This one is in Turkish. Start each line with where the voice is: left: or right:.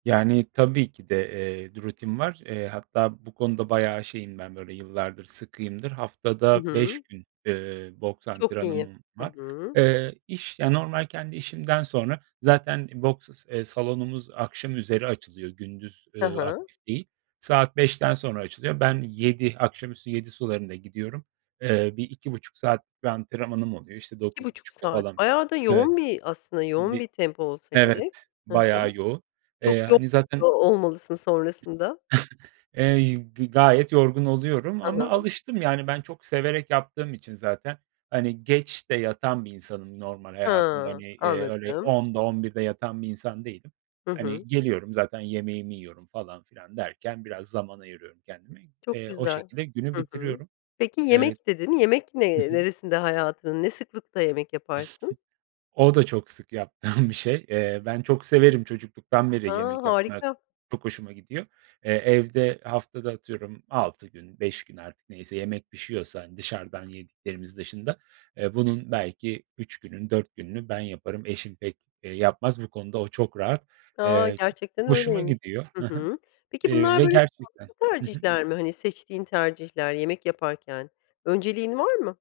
right: Yani, tabii ki de, eee, bir rutin var. Eee, hatta bu konuda bayağı şeyim ben böyle yıllardır sıkıyımdır.
left: Hı
right: Haftada 5
left: hı.
right: gün, eee, boks
left: Çok iyi.
right: antrenmanım
left: Hı
right: var.
left: hı.
right: Eee, iş ya, normal kendi işimden sonra zaten i boks s eee, salonumuz akşam üzeri açılıyor, gündüz,
left: Hı
right: ııı,
left: hı.
right: aktif değil. Saat 17.00'dan sonra açılıyor. Ben yedi akşam üstü 19.00 sularında gidiyorum. Eee, bir 2,5 saat bir antrenmanım oluyor, işte,
left: iki
right: dokuz
left: buçuk
right: buçukta
left: saat.
right: falan
left: Bayağı da
right: Evet.
left: yoğun bir aslında yoğun
right: Bi
left: bir tempo olsa gerek.
right: Evet,
left: Hı hı.
right: bayağı yoğun.
left: Çok
right: Eee,
left: yo
right: hani,
left: o
right: zaten
left: olmalısın sonrasında.
right: Eee, y g gayet yorgun oluyorum
left: Hı
right: ama
left: hı.
right: alıştım yani ben çok severek yaptığım için zaten, hani, geç de yatan bir insanım normal hayatımda.
left: Ha,
right: Hani, eee, öyle
left: anladım.
right: 22.00'da, 23.00'da de yatan bir insan değilim.
left: Hı hı.
right: Hani, geliyorum zaten yemeğimi yiyorum falan filan derken biraz zaman ayırıyorum kendime.
left: Çok
right: Eee, o
left: güzel.
right: şekilde günü
left: Hı hı.
right: bitiriyorum.
left: Peki
right: Evet.
left: "yemek" dedin. Yemek
right: Hı
left: ne
right: hı.
left: neresinde hayatının, ne sıklıkta yemek yaparsın?
right: O da çok sık yaptığım bir şey. Eee, ben çok severim, çocukluktan beri
left: A,
right: yemek yapmak
left: harika!
right: çok hoşuma gidiyor. Eee, evde haftada atıyorum 6 gün, 5 gün artık neyse yemek pişiyorsa, hani, dışarıdan yediklerimiz dışında, eee, bunun belki 3 gününü, 4 gününü ben yaparım. Eşim pek, eee, yapmaz. Bu konuda o çok rahat.
left: A!
right: Eee, çok
left: Gerçekten
right: hoşuma
left: öyleymiş.
right: gidiyor
left: Hı
right: Hı hı.
left: hı. Peki,
right: Eee,
left: bunlar
right: ve
left: böyle
right: gerçekten
left: sağlıklı
right: Hı hı.
left: tercihler mi? Hani, seçtiğin tercihler yemek yaparken? Önceliğin var mı?